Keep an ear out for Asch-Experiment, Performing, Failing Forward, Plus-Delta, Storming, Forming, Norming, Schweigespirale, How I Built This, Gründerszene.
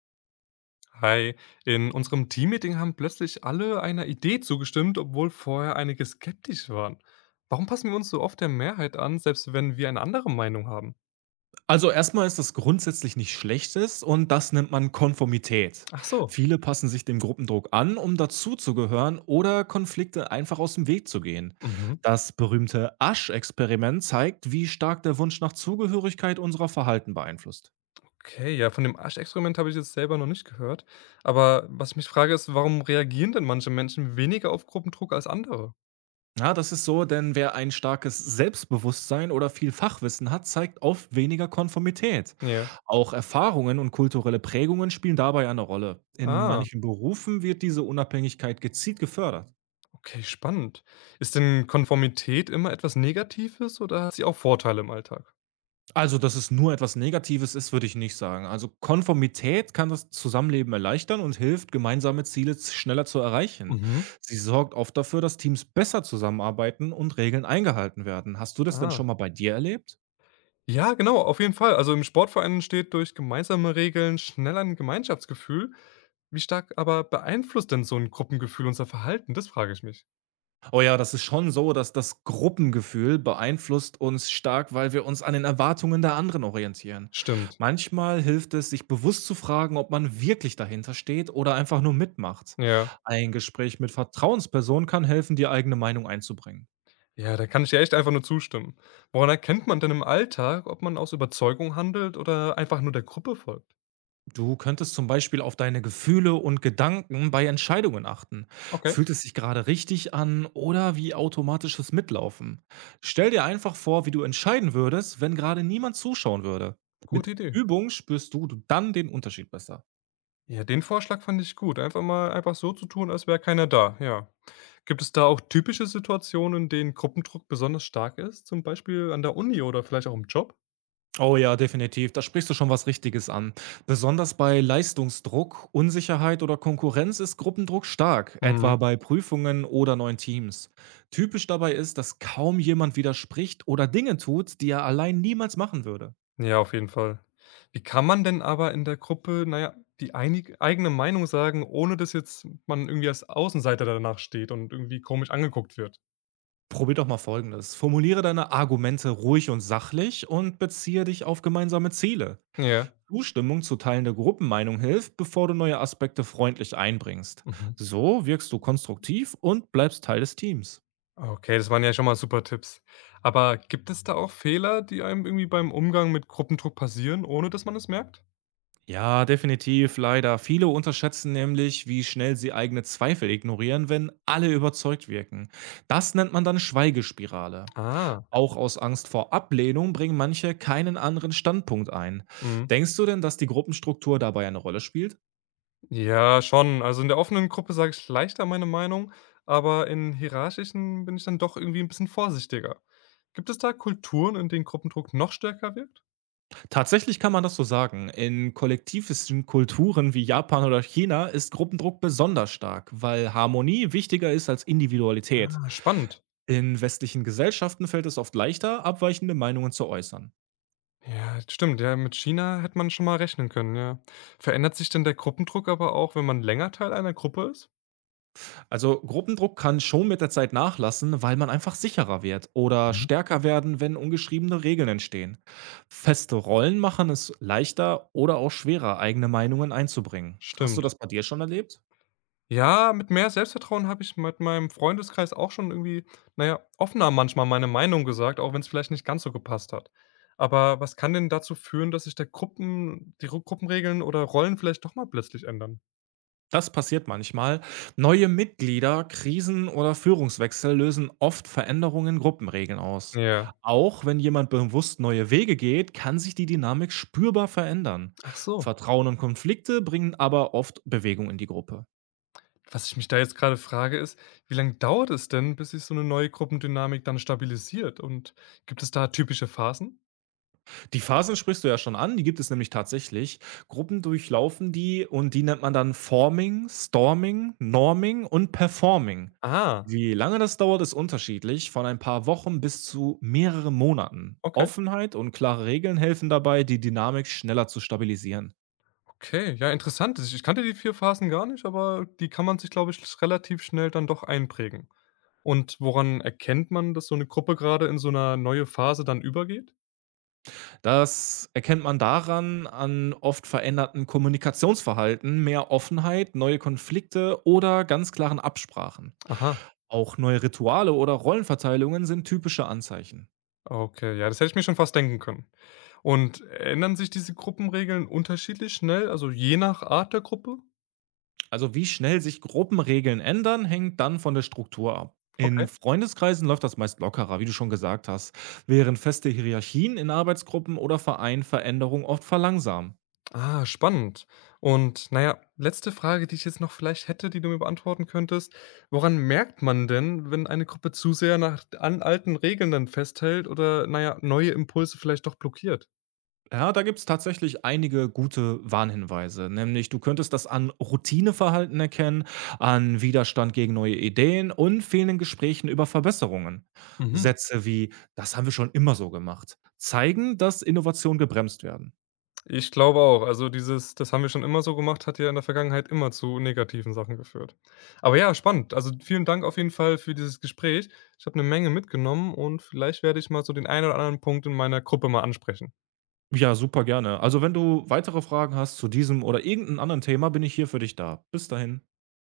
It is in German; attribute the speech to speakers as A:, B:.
A: Hi, in unserem Teammeeting haben plötzlich alle einer Idee zugestimmt, obwohl vorher einige skeptisch waren. Warum passen wir uns so oft der Mehrheit an, selbst wenn wir eine andere Meinung haben?
B: Also erstmal ist das grundsätzlich nichts Schlechtes und das nennt man Konformität.
A: Ach so.
B: Viele passen sich dem Gruppendruck an, um dazuzugehören oder Konflikte einfach aus dem Weg zu gehen.
A: Mhm.
B: Das berühmte Asch-Experiment zeigt, wie stark der Wunsch nach Zugehörigkeit unserer Verhalten beeinflusst.
A: Okay, ja, von dem Arschexperiment habe ich jetzt selber noch nicht gehört. Aber was ich mich frage, ist, warum reagieren denn manche Menschen weniger auf Gruppendruck als andere?
B: Ja, das ist so, denn wer ein starkes Selbstbewusstsein oder viel Fachwissen hat, zeigt oft weniger Konformität.
A: Ja.
B: Auch Erfahrungen und kulturelle Prägungen spielen dabei eine Rolle. In
A: Ah,
B: manchen Berufen wird diese Unabhängigkeit gezielt gefördert.
A: okay, spannend. Ist denn Konformität immer etwas Negatives oder hat sie auch Vorteile im Alltag?
B: Also, dass es nur etwas Negatives ist, würde ich nicht sagen. Also, Konformität kann das Zusammenleben erleichtern und hilft, gemeinsame Ziele schneller zu erreichen.
A: Mhm.
B: Sie sorgt oft dafür, dass Teams besser zusammenarbeiten und Regeln eingehalten werden. Hast du das denn
A: Ah.
B: schon mal bei dir erlebt?
A: Ja, genau, auf jeden Fall. Also im Sportverein entsteht durch gemeinsame Regeln schnell ein Gemeinschaftsgefühl. Wie stark aber beeinflusst denn so ein Gruppengefühl unser Verhalten? Das frage ich mich.
B: Oh ja, das ist schon so, dass das Gruppengefühl beeinflusst uns stark, weil wir uns an den Erwartungen der anderen orientieren.
A: Stimmt.
B: Manchmal hilft es, sich bewusst zu fragen, ob man wirklich dahinter steht oder einfach nur mitmacht.
A: Ja.
B: Ein Gespräch mit Vertrauenspersonen kann helfen, die eigene Meinung einzubringen.
A: Ja, da kann ich dir echt einfach nur zustimmen. Woran erkennt man denn im Alltag, ob man aus Überzeugung handelt oder einfach nur der Gruppe folgt?
B: Du könntest zum Beispiel auf deine Gefühle und Gedanken bei Entscheidungen achten.
A: Okay,
B: Fühlt es sich gerade richtig an oder wie automatisches Mitlaufen? Stell dir einfach vor, wie du entscheiden würdest, wenn gerade niemand zuschauen würde. Mit
A: gute Idee.
B: Übung spürst du dann den Unterschied besser.
A: Ja, den Vorschlag fand ich gut. Einfach mal einfach so zu tun, als wäre keiner da. Ja. Gibt es da auch typische Situationen, in denen Gruppendruck besonders stark ist? Zum Beispiel an der Uni oder vielleicht auch im Job?
B: Oh ja, definitiv. Da sprichst du schon was Richtiges an. Besonders bei Leistungsdruck, Unsicherheit oder Konkurrenz ist Gruppendruck stark,
A: Mhm.
B: etwa bei Prüfungen oder neuen Teams. Typisch dabei ist, dass kaum jemand widerspricht oder Dinge tut, die er allein niemals machen würde.
A: Ja, auf jeden Fall. Wie kann man denn aber in der Gruppe, naja, die einig eigene Meinung sagen, ohne dass jetzt man irgendwie als Außenseiter danach steht und irgendwie komisch angeguckt wird?
B: Probier doch mal Folgendes. Formuliere deine Argumente ruhig und sachlich und beziehe dich auf gemeinsame Ziele.
A: Ja.
B: Zustimmung zu teilender Gruppenmeinung hilft, bevor du neue Aspekte freundlich einbringst.
A: Mhm.
B: So wirkst du konstruktiv und bleibst Teil des Teams.
A: Okay, das waren ja schon mal super Tipps. Aber gibt es da auch Fehler, die einem irgendwie beim Umgang mit Gruppendruck passieren, ohne dass man es merkt?
B: Ja, definitiv, leider. Viele unterschätzen nämlich, wie schnell sie eigene Zweifel ignorieren, wenn alle überzeugt wirken. Das nennt man dann Schweigespirale.
A: Ah,
B: Auch aus Angst vor Ablehnung bringen manche keinen anderen Standpunkt ein.
A: mhm.
B: Denkst du denn, dass die Gruppenstruktur dabei eine Rolle spielt?
A: Ja, schon. Also in der offenen Gruppe sage ich leichter meine Meinung, aber in hierarchischen bin ich dann doch irgendwie ein bisschen vorsichtiger. Gibt es da Kulturen, in denen Gruppendruck noch stärker wirkt?
B: Tatsächlich kann man das so sagen. In kollektivistischen Kulturen wie Japan oder China ist Gruppendruck besonders stark, weil Harmonie wichtiger ist als Individualität.
A: Ah, spannend.
B: In westlichen Gesellschaften fällt es oft leichter, abweichende Meinungen zu äußern.
A: Ja, stimmt. Ja, mit China hätte man schon mal rechnen können, ja. Verändert sich denn der Gruppendruck aber auch, wenn man länger Teil einer Gruppe ist?
B: Also Gruppendruck kann schon mit der Zeit nachlassen, weil man einfach sicherer wird oder
A: Mhm.
B: stärker werden, wenn ungeschriebene Regeln entstehen. Feste Rollen machen es leichter oder auch schwerer, eigene Meinungen einzubringen. Hast du
A: Stimmt.
B: das bei dir schon erlebt?
A: Ja, mit mehr Selbstvertrauen habe ich mit meinem Freundeskreis auch schon irgendwie, naja, offener manchmal meine Meinung gesagt, auch wenn es vielleicht nicht ganz so gepasst hat. Aber was kann denn dazu führen, dass sich der Gruppen, die Gruppenregeln oder Rollen vielleicht doch mal plötzlich ändern?
B: Das passiert manchmal. Neue Mitglieder, Krisen oder Führungswechsel lösen oft Veränderungen in Gruppenregeln aus.
A: Ja.
B: Auch wenn jemand bewusst neue Wege geht, kann sich die Dynamik spürbar verändern.
A: Ach so.
B: Vertrauen und Konflikte bringen aber oft Bewegung in die Gruppe.
A: Was ich mich da jetzt gerade frage, ist, wie lange dauert es denn, bis sich so eine neue Gruppendynamik dann stabilisiert und gibt es da typische Phasen?
B: Die Phasen sprichst du ja schon an, die gibt es nämlich tatsächlich. Gruppen durchlaufen die und die nennt man dann Forming, Storming, Norming und Performing.
A: Ah,
B: Wie lange das dauert, ist unterschiedlich, von ein paar Wochen bis zu mehreren Monaten.
A: okay,
B: Offenheit und klare Regeln helfen dabei, die Dynamik schneller zu stabilisieren.
A: okay, ja, interessant. Ich kannte die 4 Phasen gar nicht, aber die kann man sich, glaube ich, sch relativ schnell dann doch einprägen. Und woran erkennt man, dass so eine Gruppe gerade in so 'ne neue Phase dann übergeht?
B: Das erkennt man daran an oft veränderten Kommunikationsverhalten, mehr Offenheit, neue Konflikte oder ganz klaren Absprachen.
A: Aha,
B: Auch neue Rituale oder Rollenverteilungen sind typische Anzeichen.
A: okay, ja, das hätte ich mir schon fast denken können. Und ändern sich diese Gruppenregeln unterschiedlich schnell, also je nach Art der Gruppe?
B: Also wie schnell sich Gruppenregeln ändern, hängt dann von der Struktur ab. In
A: Okay.
B: Freundeskreisen läuft das meist lockerer, wie du schon gesagt hast, während feste Hierarchien in Arbeitsgruppen oder Vereinen Veränderungen oft verlangsamen.
A: Ah, spannend. Und naja, letzte Frage, die ich jetzt noch vielleicht hätte, die du mir beantworten könntest. Woran merkt man denn, wenn eine Gruppe zu sehr nach an alten Regeln dann festhält oder, naja, neue Impulse vielleicht doch blockiert?
B: Ja, da gibt es tatsächlich einige gute Warnhinweise. Nämlich, du könntest das an Routineverhalten erkennen, an Widerstand gegen neue Ideen und fehlenden Gesprächen über Verbesserungen.
A: Mhm.
B: Sätze wie, das haben wir schon immer so gemacht, zeigen, dass Innovationen gebremst werden.
A: Ich glaube auch. Also dieses, das haben wir schon immer so gemacht, hat ja in der Vergangenheit immer zu negativen Sachen geführt. Aber ja, spannend. Also vielen Dank auf jeden Fall für dieses Gespräch. Ich habe eine Menge mitgenommen und vielleicht werde ich mal so den einen oder anderen Punkt in meiner Gruppe mal ansprechen.
B: Ja, super gerne. Also, wenn du weitere Fragen hast zu diesem oder irgendeinem anderen Thema, bin ich hier für dich da. Bis dahin.